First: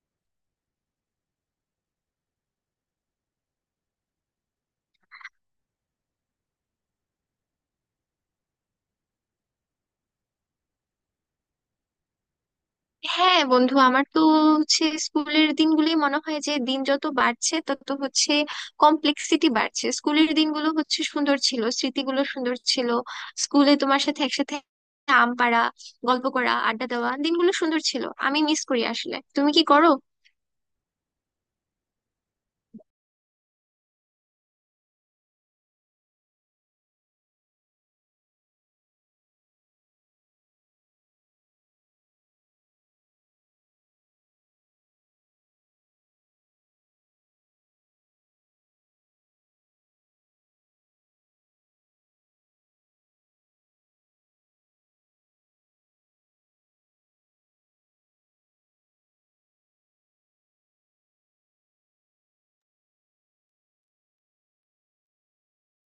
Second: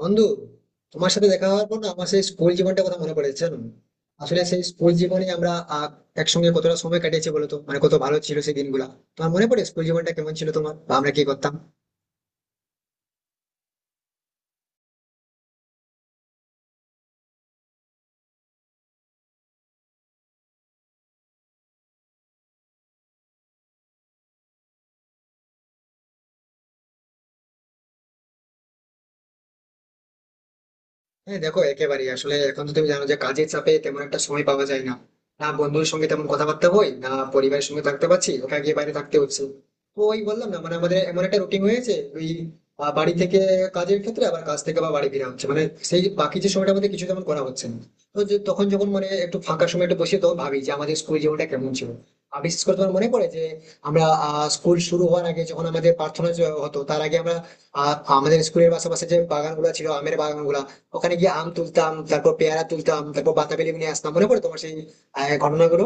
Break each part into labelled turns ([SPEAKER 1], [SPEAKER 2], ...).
[SPEAKER 1] বন্ধু, তোমার সাথে দেখা হওয়ার পর না আমার সেই স্কুল জীবনটা কথা মনে পড়েছে জানো। আসলে সেই স্কুল জীবনে আমরা একসঙ্গে কতটা সময় কাটিয়েছি বলতো, মানে কত ভালো ছিল সেই দিনগুলো। তোমার মনে পড়ে স্কুল জীবনটা কেমন ছিল তোমার, বা আমরা কি করতাম?
[SPEAKER 2] হ্যাঁ বন্ধু, আমার তো হচ্ছে স্কুলের দিনগুলি মনে হয় যে দিন যত বাড়ছে তত হচ্ছে কমপ্লেক্সিটি বাড়ছে। স্কুলের দিনগুলো হচ্ছে সুন্দর ছিল, স্মৃতিগুলো সুন্দর ছিল। স্কুলে তোমার সাথে একসাথে আম পাড়া, গল্প করা, আড্ডা দেওয়া দিনগুলো সুন্দর ছিল। আমি মিস করি। আসলে তুমি কি করো?
[SPEAKER 1] হ্যাঁ দেখো, একেবারেই। আসলে এখন তো তুমি জানো যে কাজের চাপে তেমন একটা সময় পাওয়া যায় না, না বন্ধুর সঙ্গে তেমন কথাবার্তা হয়, না পরিবারের সঙ্গে থাকতে পারছি, ওখানে গিয়ে বাইরে থাকতে হচ্ছে। তো ওই বললাম না, মানে আমাদের এমন একটা রুটিন হয়েছে ওই বাড়ি থেকে কাজের ক্ষেত্রে, আবার কাজ থেকে আবার বাড়ি ফেরা হচ্ছে, মানে সেই বাকি যে সময়টা আমাদের কিছু তেমন করা হচ্ছে না। তো তখন যখন মানে একটু ফাঁকা সময় একটু বসে তখন ভাবি যে আমাদের স্কুল জীবনটা কেমন ছিল। আর বিশেষ করে তোমার মনে পড়ে যে আমরা স্কুল শুরু হওয়ার আগে যখন আমাদের প্রার্থনা যে হতো তার আগে আমরা আমাদের স্কুলের পাশাপাশি যে বাগানগুলো ছিল, আমের বাগানগুলা, ওখানে গিয়ে আম তুলতাম, তারপর পেয়ারা তুলতাম, তারপর বাতাবি লেবু নিয়ে আসতাম। মনে পড়ে তোমার সেই ঘটনাগুলো?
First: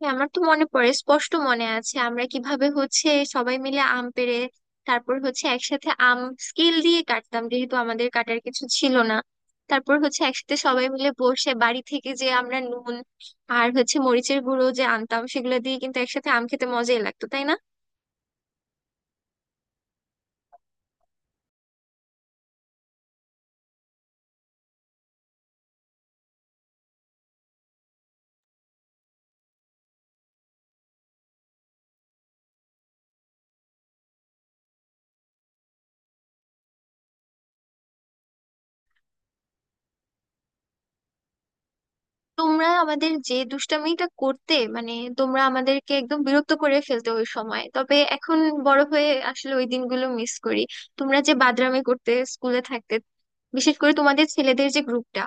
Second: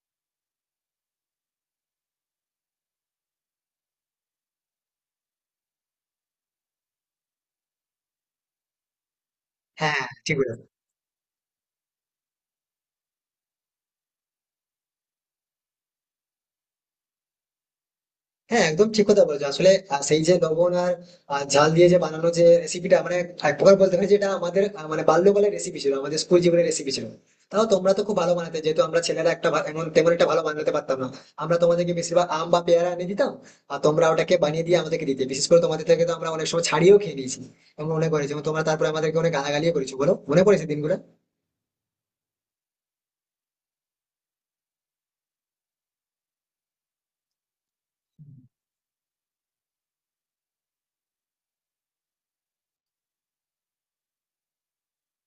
[SPEAKER 2] হ্যাঁ, আমার তো মনে পড়ে, স্পষ্ট মনে আছে আমরা কিভাবে হচ্ছে সবাই মিলে আম পেড়ে তারপর হচ্ছে একসাথে আম স্কেল দিয়ে কাটতাম, যেহেতু আমাদের কাটার কিছু ছিল না। তারপর
[SPEAKER 1] হ্যাঁ
[SPEAKER 2] হচ্ছে
[SPEAKER 1] ঠিক
[SPEAKER 2] একসাথে
[SPEAKER 1] বলেছো।
[SPEAKER 2] সবাই মিলে বসে বাড়ি থেকে যে আমরা নুন আর হচ্ছে মরিচের গুঁড়ো যে আনতাম, সেগুলো দিয়ে কিন্তু একসাথে আম খেতে মজাই লাগতো, তাই না?
[SPEAKER 1] হ্যাঁ একদম ঠিক কথা বলেছো। আসলে সেই যে লবণ আর ঝাল দিয়ে যে বানানো যে রেসিপিটা, মানে এক প্রকার বলতে পারি যেটা আমাদের মানে বাল্যকালের রেসিপি ছিল, আমাদের স্কুল জীবনের রেসিপি ছিল। তাও তোমরা তো খুব ভালো বানাতে, যেহেতু আমরা ছেলেরা একটা এমন তেমন একটা ভালো বানাতে পারতাম না। আমরা তোমাদেরকে বেশিরভাগ আম বা পেয়ারা এনে দিতাম আর তোমরা ওটাকে বানিয়ে দিয়ে আমাদেরকে দিতে। বিশেষ করে তোমাদের থেকে তো আমরা অনেক সময় ছাড়িয়েও খেয়ে নিয়েছি এবং মনে করেছি, এবং তোমরা তারপরে আমাদেরকে অনেক গালাগালিও করেছো বলো, মনে পড়েছে দিনগুলো?
[SPEAKER 2] তোমরা আমাদের যে দুষ্টামিটা করতে মানে, তোমরা আমাদেরকে একদম বিরক্ত করে ফেলতে ওই সময়। তবে এখন বড় হয়ে আসলে ওই দিনগুলো মিস করি। তোমরা যে বাদরামি করতে স্কুলে থাকতে, বিশেষ করে তোমাদের ছেলেদের যে গ্রুপটা,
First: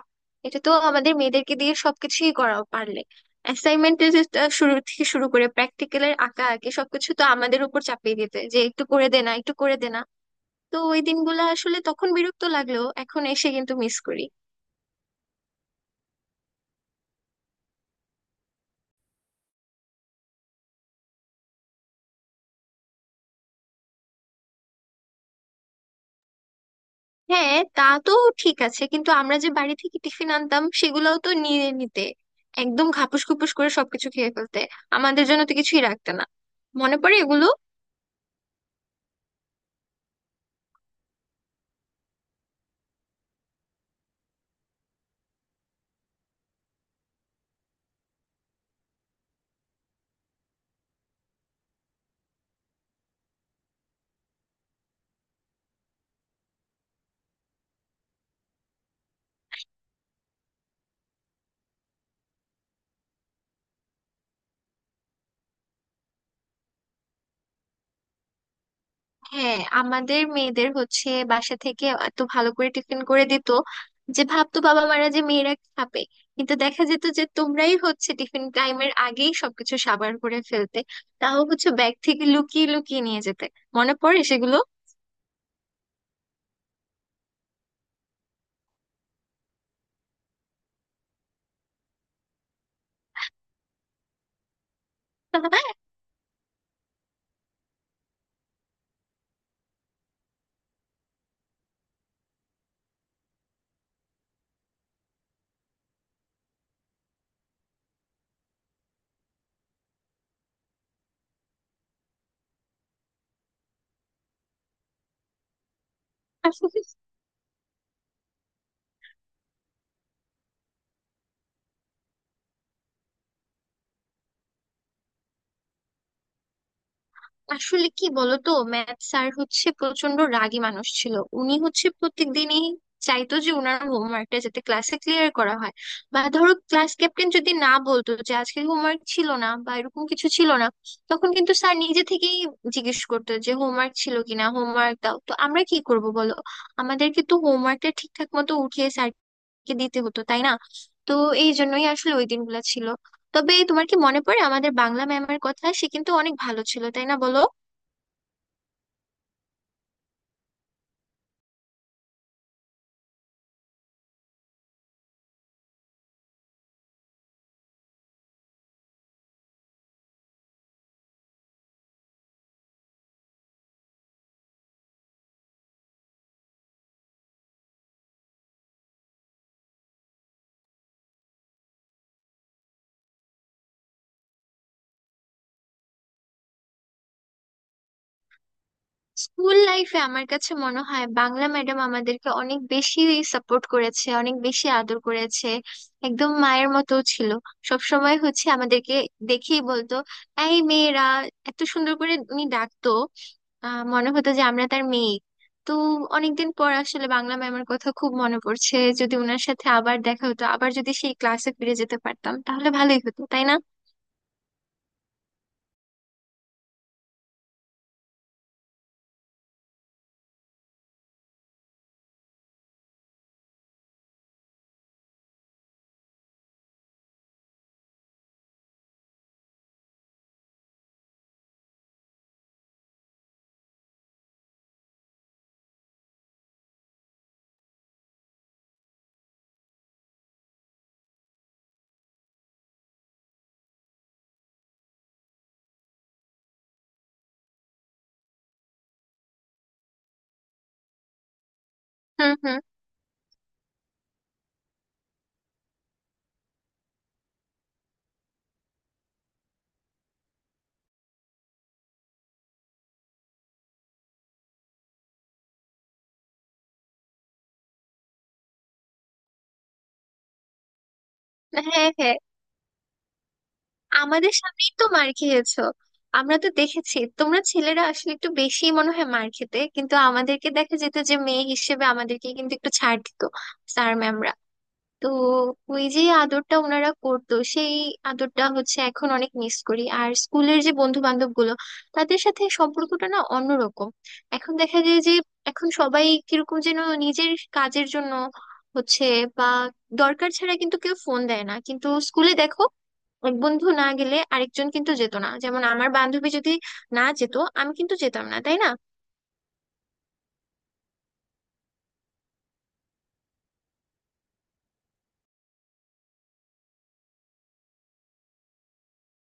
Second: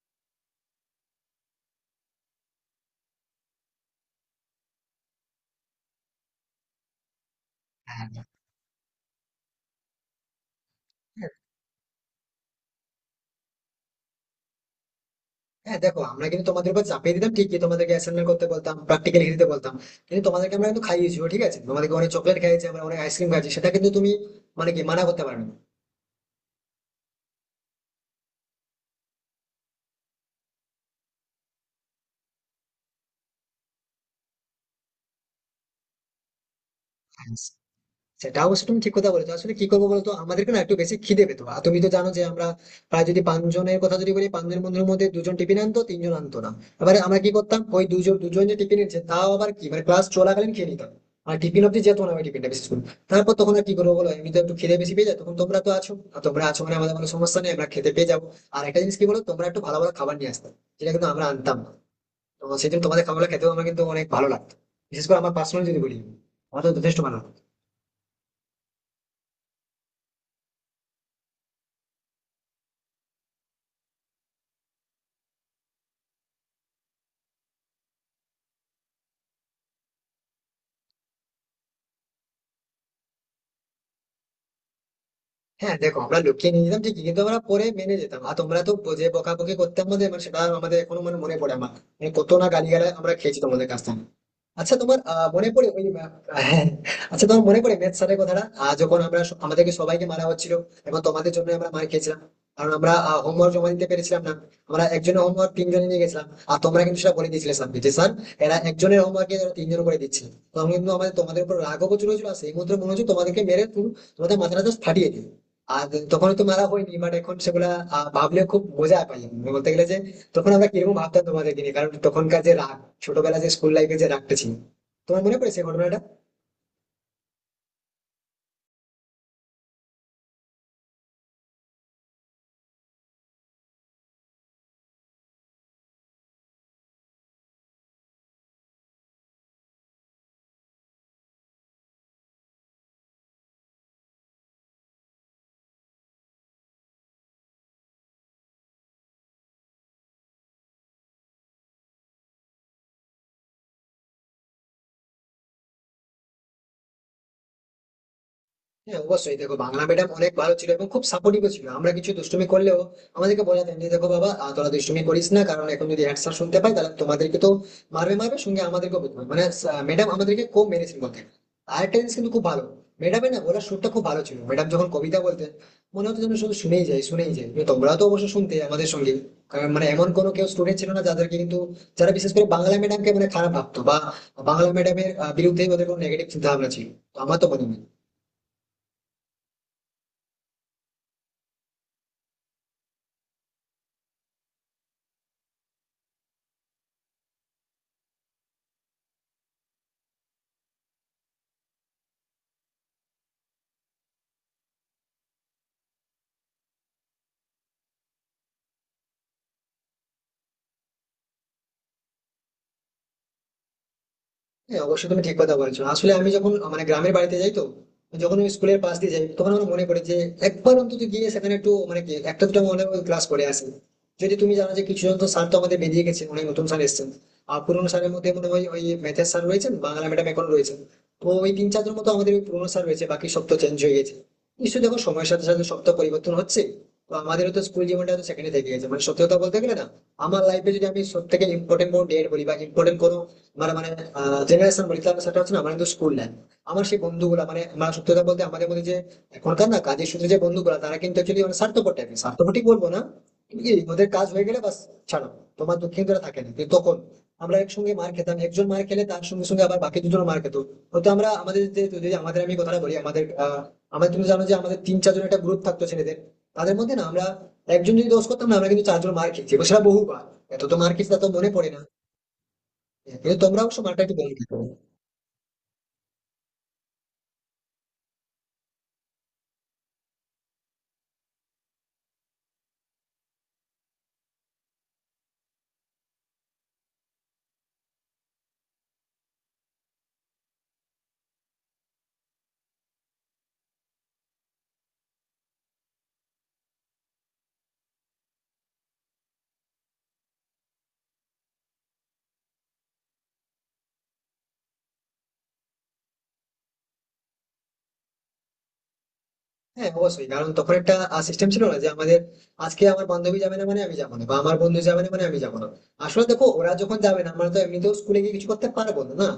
[SPEAKER 2] এটা তো আমাদের মেয়েদেরকে দিয়ে সবকিছুই করাও পারলে। অ্যাসাইনমেন্টের শুরু থেকে শুরু করে প্র্যাকটিক্যালের আঁকা আঁকি সবকিছু তো আমাদের উপর
[SPEAKER 1] হ্যাঁ।
[SPEAKER 2] চাপিয়ে দিতে যে একটু করে দে না, একটু করে দে না। তো ওই দিনগুলো আসলে তখন বিরক্ত লাগলেও এখন এসে কিন্তু মিস করি।
[SPEAKER 1] হ্যাঁ, দেখো আমরা কিন্তু তোমাদের উপর চাপিয়ে দিতাম ঠিকই, তোমাদেরকে অ্যাসাইনমেন্ট করতে বলতাম, প্র্যাকটিক্যাল লিখে দিতে বলতাম, কিন্তু তোমাদেরকে আমরা কিন্তু খাইয়েছি ঠিক আছে। তোমাদেরকে অনেক চকলেট খাইয়েছি আমরা, অনেক আইসক্রিম খাইয়েছি, সেটা কিন্তু তুমি মানে কি মানা করতে পারবে?
[SPEAKER 2] হ্যাঁ, তা তো ঠিক আছে। কিন্তু আমরা যে বাড়ি থেকে টিফিন আনতাম সেগুলোও তো নিয়ে নিতে, একদম খাপুস খুপুস করে সবকিছু খেয়ে ফেলতে। আমাদের জন্য তো কিছুই রাখতে না। মনে পড়ে
[SPEAKER 1] না।
[SPEAKER 2] এগুলো?
[SPEAKER 1] সেটা অবশ্য তুমি ঠিক কথা বলেছো। আসলে কি করবো বলতো, আমাদেরকে না একটু বেশি খিদে পেতো, আর তুমি তো জানো যে আমরা প্রায় যদি পাঁচজনের কথা যদি বলি, পাঁচজন বন্ধুর মধ্যে দুজন টিফিন আনতো, তিনজন আনতো না। এবারে আমরা কি করতাম? ওই দুজন দুজন যে টিফিন নিচ্ছে তাও আবার কি মানে ক্লাস চলাকালীন খেয়ে নিতাম, আর টিফিন অব্দি যেত না ওই টিফিনটা বিশেষ করে। তারপর তখন আর কি করবো বলো, এমনি তো একটু খিদে বেশি পেয়ে যায়, তখন তোমরা তো আছো আর তোমরা আছো মানে আমাদের কোনো সমস্যা নেই, আমরা খেতে পেয়ে যাবো। আর একটা জিনিস কি বলো, তোমরা একটু ভালো ভালো খাবার নিয়ে আসতাম যেটা কিন্তু আমরা আনতাম না। তো সেদিন তোমাদের খাবারটা খেতেও আমার কিন্তু অনেক ভালো লাগতো। বিশেষ করে আমার পার্সোনাল যদি বলি, আমার তো যথেষ্ট ভালো লাগতো।
[SPEAKER 2] হ্যাঁ, আমাদের মেয়েদের হচ্ছে বাসা থেকে এত ভালো করে টিফিন করে দিত যে ভাবতো বাবা মারা যে মেয়েরা খাবে, কিন্তু দেখা যেত যে তোমরাই হচ্ছে টিফিন টাইমের আগেই সবকিছু সাবাড় করে ফেলতে। তাও হচ্ছে ব্যাগ থেকে লুকিয়ে লুকিয়ে নিয়ে যেতে। মনে পড়ে সেগুলো?
[SPEAKER 1] হ্যাঁ দেখো আমরা লুকিয়ে নিয়ে যেতাম ঠিকই, কিন্তু আমরা পরে মেনে যেতাম, আর তোমরা তো যে বকাবকি করতে আমাদের, মানে সেটা আমাদের এখনো মানে মনে পড়ে আমার। মানে কত না গালিগালাজ আমরা খেয়েছি তোমাদের কাছ থেকে। আচ্ছা, তোমার মনে পড়ে ওই হ্যাঁ, আচ্ছা তোমার মনে পড়ে ম্যাথ স্যারের কথাটা, যখন আমরা আমাদেরকে সবাইকে মারা হচ্ছিল এবং তোমাদের জন্য আমরা মার খেয়েছিলাম, কারণ আমরা হোমওয়ার্ক জমা দিতে পেরেছিলাম না। আমরা একজনের হোমওয়ার্ক তিনজনে নিয়ে গেছিলাম, আর তোমরা কিন্তু সেটা বলে দিয়েছিলে স্যারকে যে, "স্যার, এরা একজনের হোমওয়ার্ক এরা তিনজন করে দিচ্ছে।" তখন কিন্তু আমাদের তোমাদের উপর রাগও প্রচুর হয়েছিল, আর সেই মুহূর্তে মনে হচ্ছে তোমাদেরকে মেরে তোমাদের মাথাটা জাস্ট ফাটিয়ে দিই। আর তখন তো মারা হয়নি বাট এখন সেগুলা ভাবলে খুব মজা পাই আমি। বলতে গেলে যে তখন আমরা কিরকম ভাবতাম তোমাদেরকে নিয়ে, কারণ তখনকার যে রাগ, ছোটবেলা যে স্কুল লাইফে যে রাগটা ছিল। তোমার মনে পড়ে সেই ঘটনাটা?
[SPEAKER 2] আসলে কি বলতো, ম্যাথ স্যার হচ্ছে প্রচন্ড রাগী মানুষ ছিল। উনি হচ্ছে প্রত্যেকদিনই চাইতো যে ওনার হোমওয়ার্কটা যাতে ক্লাসে ক্লিয়ার করা হয়। বা ধরো ক্লাস ক্যাপ্টেন যদি না বলতো যে আজকে হোমওয়ার্ক ছিল না বা এরকম কিছু ছিল না, তখন কিন্তু স্যার নিজে থেকেই জিজ্ঞেস করতো যে হোমওয়ার্ক ছিল কিনা, হোমওয়ার্ক দাও। তো আমরা কি করব বলো? আমাদেরকে তো হোমওয়ার্কটা ঠিকঠাক মতো উঠিয়ে স্যারকে দিতে হতো, তাই না? তো এই জন্যই আসলে ওই দিনগুলো ছিল। তবে তোমার কি মনে পড়ে আমাদের বাংলা ম্যামের কথা? সে কিন্তু অনেক ভালো ছিল, তাই না বলো?
[SPEAKER 1] হ্যাঁ অবশ্যই দেখো, বাংলা ম্যাডাম অনেক ভালো ছিল এবং খুব সাপোর্টিভ ছিল। আমরা কিছু দুষ্টুমি করলেও আমাদেরকে বোঝাতেন যে, "দেখো বাবা, তোরা দুষ্টুমি করিস না, কারণ এখন যদি হ্যান্ড স্যার শুনতে পাই তাহলে তোমাদেরকে তো মারবে, মারবে সঙ্গে আমাদেরকে বুঝবে।" মানে ম্যাডাম আমাদেরকে কম মেরেছেন বলতেন। আর একটা জিনিস কিন্তু খুব ভালো, ম্যাডামের না বলার সুরটা খুব ভালো ছিল। ম্যাডাম যখন কবিতা বলতেন মনে হতো যেন শুধু শুনেই যাই, শুনেই যাই। কিন্তু তোমরাও তো অবশ্য শুনতে আমাদের সঙ্গে, কারণ মানে এমন কোনো কেউ স্টুডেন্ট ছিল না যাদেরকে কিন্তু, যারা বিশেষ করে বাংলা ম্যাডামকে মানে খারাপ ভাবতো বা বাংলা ম্যাডামের বিরুদ্ধে ওদের কোনো নেগেটিভ চিন্তা ভাবনা ছিল। তো আমার তো মনে হয়।
[SPEAKER 2] স্কুল লাইফে আমার কাছে মনে হয় বাংলা ম্যাডাম আমাদেরকে অনেক বেশি সাপোর্ট করেছে, অনেক বেশি আদর করেছে। একদম মায়ের মতো ছিল। সব সময় হচ্ছে আমাদেরকে দেখেই বলতো, এই মেয়েরা। এত সুন্দর করে উনি ডাকতো। আহ, মনে হতো যে আমরা তার মেয়ে। তো অনেকদিন পর আসলে বাংলা ম্যামের কথা খুব মনে পড়ছে। যদি ওনার সাথে আবার দেখা হতো, আবার যদি সেই ক্লাসে ফিরে যেতে পারতাম, তাহলে ভালোই হতো, তাই না?
[SPEAKER 1] হ্যাঁ অবশ্যই তুমি ঠিক কথা বলেছো। আসলে আমি যখন মানে গ্রামের বাড়িতে যাই তো, যখন ওই স্কুলের পাশ দিয়ে যাই তখন আমার মনে পড়ে যে একবার অন্তত গিয়ে সেখানে একটু মানে কি একটা দুটো মনে ক্লাস করে আসি। যদি তুমি জানো যে কিছু জন তো স্যার তো আমাদের বেরিয়ে গেছে, অনেক নতুন স্যার এসেছেন। আর পুরোনো স্যারের মধ্যে মনে হয় ওই ম্যাথের স্যার রয়েছেন, বাংলা ম্যাডাম এখন রয়েছেন, তো ওই তিন চারজন মতো আমাদের ওই পুরোনো স্যার রয়েছে, বাকি সব তো চেঞ্জ হয়ে গেছে। নিশ্চয়ই দেখো সময়ের সাথে সাথে সব তো পরিবর্তন হচ্ছে, তো আমাদেরও তো স্কুল জীবনটা তো সেখানে থেকে গেছে। মানে সত্যি কথা বলতে গেলে না, আমার লাইফে যদি আমি সব থেকে ইম্পর্টেন্ট কোনো ডেট বলি বা ইম্পর্টেন্ট কোনো মানে মানে জেনারেশন বলি, তাহলে সেটা হচ্ছে না আমার কিন্তু স্কুল লাইফ, আমার সেই বন্ধুগুলা। মানে আমার সত্যি কথা বলতে আমাদের মধ্যে যে এখনকার না কাজের সূত্রে যে বন্ধুগুলা, তারা কিন্তু অ্যাকচুয়ালি মানে স্বার্থপর টাইপের,
[SPEAKER 2] হুম,
[SPEAKER 1] স্বার্থপর
[SPEAKER 2] হুম।
[SPEAKER 1] ঠিক বলবো না, কিন্তু কি, ওদের কাজ হয়ে গেলে বাস, ছাড়ো, তোমার দুঃখিন তারা থাকে না। কিন্তু তখন আমরা একসঙ্গে মার খেতাম, একজন মার খেলে তার সঙ্গে সঙ্গে আবার বাকি দুজন মার খেত। হয়তো আমরা আমাদের যে যদি আমাদের আমি কথাটা বলি, আমাদের তুমি জানো যে আমাদের তিন চারজন একটা গ্রুপ থাকতো ছেলেদের, তাদের মধ্যে না আমরা একজন যদি দোষ করতাম না, আমরা কিন্তু চারজন মার খেয়েছি এবং সেটা বহুবার। এত তো মার খেয়েছি তা তো মনে
[SPEAKER 2] হ্যাঁ,
[SPEAKER 1] পড়ে না।
[SPEAKER 2] হ্যাঁ।
[SPEAKER 1] কিন্তু তোমরা অবশ্য মারটা একটু কম
[SPEAKER 2] আমাদের
[SPEAKER 1] খেতে।
[SPEAKER 2] সামনেই তো মার খেয়েছো। আমরা তো দেখেছি তোমরা ছেলেরা আসলে একটু বেশি মনে হয় মার খেতে, কিন্তু আমাদেরকে দেখা যেত যে মেয়ে হিসেবে আমাদেরকে কিন্তু একটু ছাড় দিত স্যার ম্যামরা। তো ওই যে আদরটা ওনারা করতো, সেই আদরটা হচ্ছে এখন অনেক মিস করি। আর স্কুলের যে বন্ধু বান্ধব গুলো, তাদের সাথে সম্পর্কটা না অন্যরকম। এখন দেখা যায় যে এখন সবাই কিরকম যেন নিজের কাজের জন্য হচ্ছে, বা দরকার ছাড়া কিন্তু কেউ ফোন দেয় না। কিন্তু স্কুলে দেখো, এক বন্ধু না গেলে আরেকজন কিন্তু যেত না। যেমন আমার বান্ধবী যদি না যেত, আমি কিন্তু যেতাম না, তাই না?
[SPEAKER 1] হ্যাঁ অবশ্যই, কারণ তখন একটা সিস্টেম ছিল না যে আমাদের আজকে আমার বান্ধবী যাবে না মানে আমি যাবো না, বা আমার বন্ধু যাবে না মানে আমি যাবো না। আসলে দেখো ওরা যখন যাবে না, আমরা তো এমনিতেও স্কুলে গিয়ে কিছু করতে পারবো না না,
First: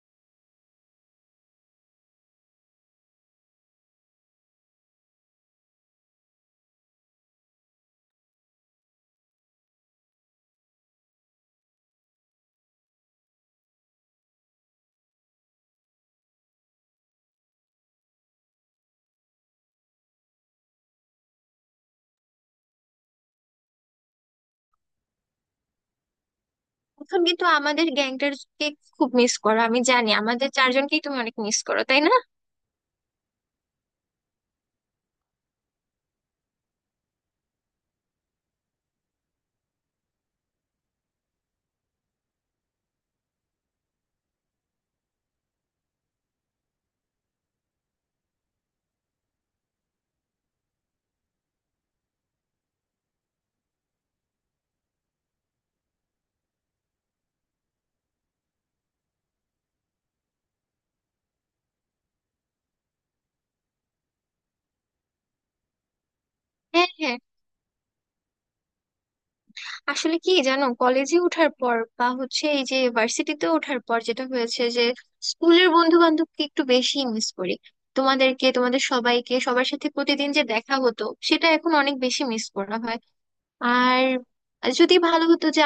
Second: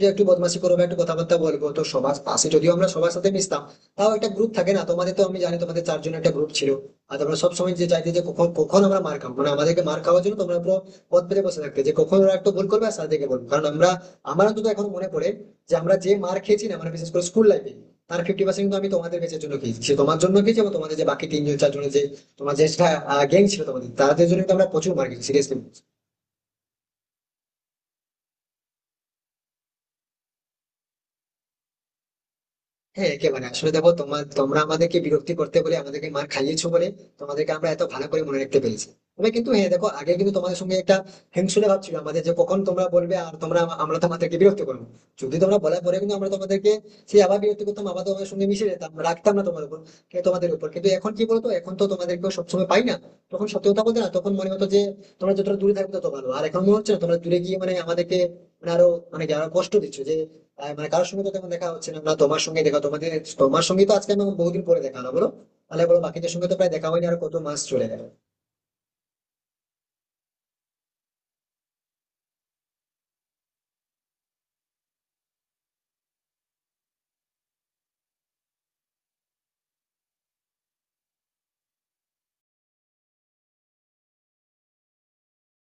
[SPEAKER 1] যে একটু বদমাশি করবো একটু কথাবার্তা বলবো। তো সবার পাশে যদিও আমরা সবার সাথে মিশতাম, তাও একটা গ্রুপ থাকে না, তোমাদের তো আমি জানি তোমাদের চারজন একটা গ্রুপ ছিল। আর তোমরা সবসময় যে চাইতে যে কখন কখন আমরা মার খাবো, মানে আমাদেরকে মার খাওয়ার জন্য তোমরা পুরো পথ পেতে বসে থাকতে, যে কখন ওরা একটু ভুল করবে আর সাথে বলবো, কারণ আমরা, আমার অন্তত এখন মনে পড়ে, যে আমরা যে মার খেয়েছি না, মানে বিশেষ করে স্কুল লাইফে, তার 50% কিন্তু আমি তোমাদের কাছের জন্য খেয়েছি, সে তোমার জন্য খেয়েছি এবং তোমাদের যে বাকি তিনজন চারজনের যে তোমার যে গ্যাং ছিল তোমাদের, তাদের জন্য কিন্তু আমরা প্রচুর মার খেয়েছি সিরিয়াসলি।
[SPEAKER 2] এখন কিন্তু আমাদের গ্যাংটারকে খুব মিস করো, আমি জানি। আমাদের চারজনকেই তুমি অনেক মিস করো, তাই না?
[SPEAKER 1] হ্যাঁ একেবারে, আসলে দেখো তোমার তোমরা আমাদেরকে বিরক্তি করতে বলে আমাদেরকে মার খাইয়েছো বলে তোমাদেরকে আমরা এত ভালো করে মনে রাখতে পেরেছি। তবে কিন্তু হ্যাঁ দেখো, আগে কিন্তু তোমাদের সঙ্গে একটা হিংসুটে ভাব ছিল আমাদের, যে কখন তোমরা বলবে আর তোমরা আমরা তোমাদেরকে বিরক্ত করবো, যদি তোমরা বলার পরে কিন্তু আমরা তোমাদেরকে সেই আবার বিরক্ত করতাম, আবার তোমাদের সঙ্গে মিশে যেতাম, রাখতাম না তোমার উপর, তোমাদের উপর। কিন্তু এখন কি বলতো, এখন তো তোমাদেরকে সবসময় পাই না। তখন সত্যি কথা বলতে না, তখন মনে হতো যে তোমরা যতটা দূরে থাকবে তত ভালো, আর এখন মনে হচ্ছে না তোমরা দূরে গিয়ে মানে আমাদেরকে মানে আরো মানে আরো কষ্ট দিচ্ছ যে মানে কারোর সঙ্গে তো তেমন দেখা হচ্ছে না, না তোমার সঙ্গে দেখা তোমাদের, তোমার সঙ্গে তো আজকে আমি বহুদিন পরে দেখা হলো বলো। তাহলে বলো বাকিদের সঙ্গে তো প্রায় দেখা
[SPEAKER 2] হ্যাঁ,
[SPEAKER 1] হয়নি আর,
[SPEAKER 2] হ্যাঁ।
[SPEAKER 1] কত মাস চলে গেল।
[SPEAKER 2] আসলে কি জানো, কলেজে ওঠার পর বা হচ্ছে এই যে ভার্সিটিতে ওঠার পর যেটা হয়েছে যে স্কুলের বন্ধু বান্ধবকে একটু বেশি মিস করি। তোমাদেরকে, তোমাদের সবাইকে, সবার সাথে প্রতিদিন যে দেখা হতো সেটা এখন অনেক বেশি মিস করা হয়। আর যদি ভালো হতো যে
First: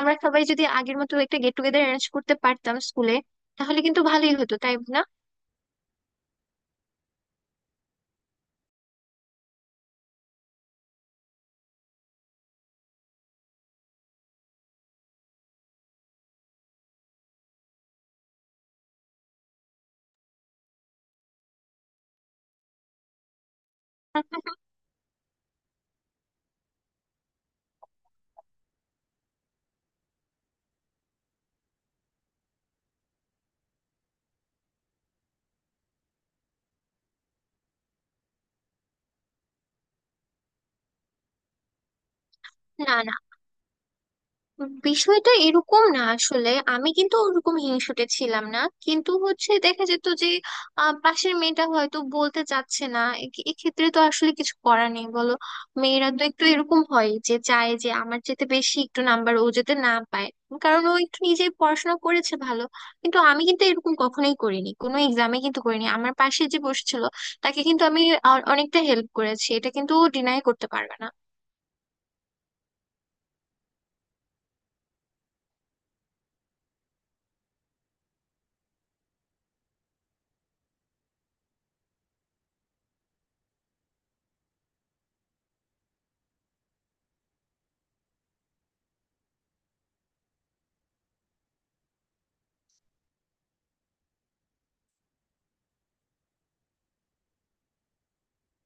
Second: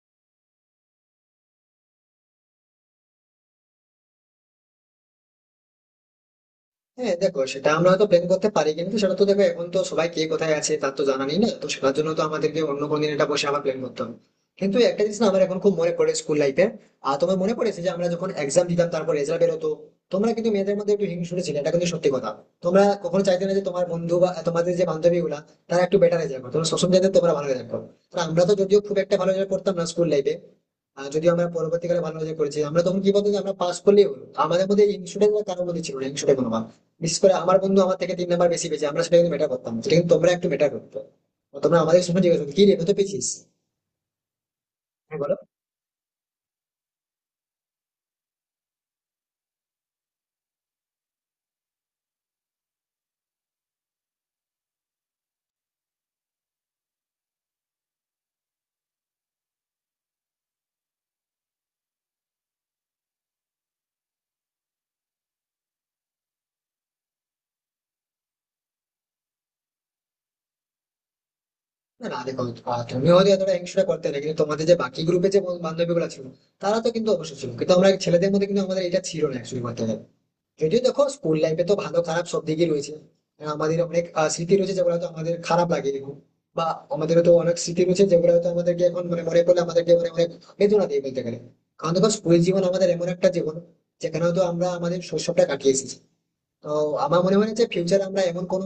[SPEAKER 2] আমরা সবাই যদি আগের মতো একটা গেট টুগেদার অ্যারেঞ্জ করতে পারতাম স্কুলে, তাহলে কিন্তু ভালোই হতো, তাই না?
[SPEAKER 1] হ্যাঁ দেখো, সেটা আমরা হয়তো প্ল্যান করতে পারি, কিন্তু সেটা তো দেখো এখন তো সবাই কে কোথায় আছে তার তো জানা নেই না, তো সেটার জন্য তো আমাদেরকে অন্য কোনো দিন এটা বসে আবার প্ল্যান করতে হবে। কিন্তু একটা জিনিস না, আমার এখন খুব মনে পড়ে স্কুল লাইফে। আর তোমার মনে পড়েছে যে আমরা যখন এক্সাম দিতাম তারপর রেজাল্ট বেরোতো, তোমরা কিন্তু মেয়েদের মধ্যে একটু হিংসুটে ছিলে, এটা কিন্তু সত্যি কথা। তোমরা কখনো চাইতে না যে তোমার বন্ধু বা তোমাদের যে বান্ধবী গুলা তারা একটু বেটার রেজাল্ট করো, তোমরা সবসময় চাইতে তোমরা ভালো রেজাল্ট করো। আর আমরা তো যদিও খুব একটা ভালো রেজাল্ট করতাম না স্কুল লাইফে, আর যদিও আমরা পরবর্তীকালে ভালো রেজাল্ট করেছি, আমরা তখন কি বলতো যে আমরা পাস করলেই হলো, আমাদের মধ্যে ইনস্টুডেন্ট কারোর মধ্যে ছিল না ইনস্টুডেন্ট কোনো ভাব। বিশেষ করে আমার বন্ধু আমার থেকে 3 নাম্বার বেশি পেয়েছে, আমরা সেটা কিন্তু মেটার করতাম না। সেটা কিন্তু তোমরা একটু মেটার করতো। তোমরা আমাদের সময় জিজ্ঞেস করতো, "কি রে কত
[SPEAKER 2] না, না,
[SPEAKER 1] পেয়েছিস?" আমি
[SPEAKER 2] বিষয়টা
[SPEAKER 1] বলো।
[SPEAKER 2] এরকম না আসলে। আমি কিন্তু ওরকম হিংসুটে ছিলাম না, কিন্তু হচ্ছে দেখা যেত যে পাশের মেয়েটা হয়তো বলতে চাচ্ছে না। এক্ষেত্রে তো আসলে কিছু করার নেই বলো। মেয়েরা তো একটু এরকম হয় যে চায় যে আমার যেতে বেশি একটু নাম্বার ও যেতে না পায়, কারণ ও একটু নিজেই পড়াশোনা করেছে ভালো। কিন্তু আমি কিন্তু এরকম কখনোই করিনি, কোনো এক্সামে কিন্তু করিনি। আমার পাশে যে বসেছিল তাকে কিন্তু আমি অনেকটা হেল্প করেছি। এটা কিন্তু ও ডিনাই করতে পারবে না।
[SPEAKER 1] না না, দেখো তুমি হয়তো এতটা হিংসা করতে না, কিন্তু তোমাদের যে বাকি গ্রুপে যে বান্ধবী গুলো ছিল তারা তো কিন্তু অবশ্যই ছিল। কিন্তু আমরা ছেলেদের মধ্যে কিন্তু আমাদের এটা ছিল না অ্যাকচুয়ালি করতে গেলে। যদিও দেখো স্কুল লাইফে তো ভালো খারাপ সব দিকই রয়েছে। আমাদের অনেক স্মৃতি রয়েছে যেগুলো হয়তো আমাদের খারাপ লাগে এখন। বা আমাদের তো অনেক স্মৃতি রয়েছে যেগুলো হয়তো আমাদেরকে এখন মানে মনে পড়লে আমাদেরকে মানে অনেক বেদনা দিয়ে বলতে গেলে। কারণ দেখো স্কুল জীবন আমাদের এমন একটা জীবন যেখানে হয়তো আমরা আমাদের শৈশবটা কাটিয়ে এসেছি। তো আমার মনে হয় যে ফিউচারে আমরা এমন কোনো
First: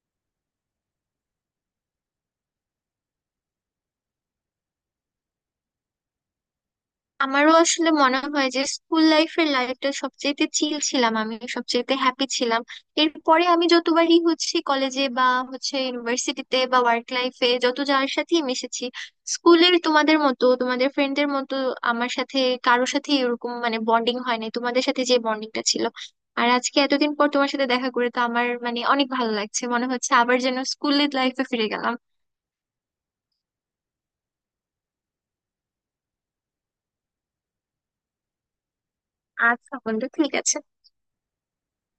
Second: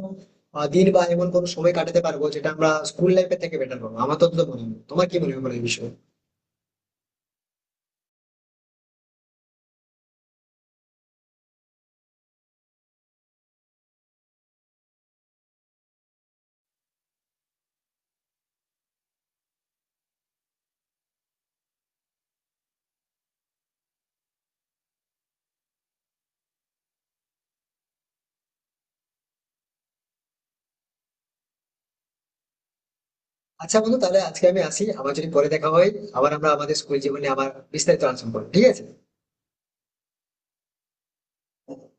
[SPEAKER 1] দিন বা এমন কোনো সময় কাটাতে পারবো যেটা আমরা স্কুল লাইফের থেকে বেটার পাবো। আমার তো অন্তত মনে হয়, তোমার কি মনে হয় বলো এই বিষয়ে?
[SPEAKER 2] আমারও আসলে মনে হয় যে স্কুল লাইফের লাইফটা সবচেয়েতে চিল ছিলাম, আমি সবচেয়েতে হ্যাপি ছিলাম। এরপরে আমি যতবারই হচ্ছে কলেজে বা হচ্ছে ইউনিভার্সিটিতে বা ওয়ার্ক লাইফে যত যার সাথেই মিশেছি, স্কুলের তোমাদের মতো, তোমাদের ফ্রেন্ডদের মতো আমার সাথে কারোর সাথে এরকম মানে বন্ডিং হয় নাই। তোমাদের সাথে যে বন্ডিংটা ছিল, আর আজকে এতদিন পর তোমার সাথে দেখা করে তো আমার মানে অনেক ভালো লাগছে। মনে হচ্ছে আবার যেন স্কুলের লাইফে ফিরে গেলাম।
[SPEAKER 1] আচ্ছা বন্ধু, তাহলে আজকে আমি আসি, আবার যদি পরে দেখা হয়, আবার আমরা আমাদের স্কুল জীবনে আবার বিস্তারিত আলোচনা করবো। ঠিক আছে?
[SPEAKER 2] আচ্ছা বন্ধু, ঠিক আছে।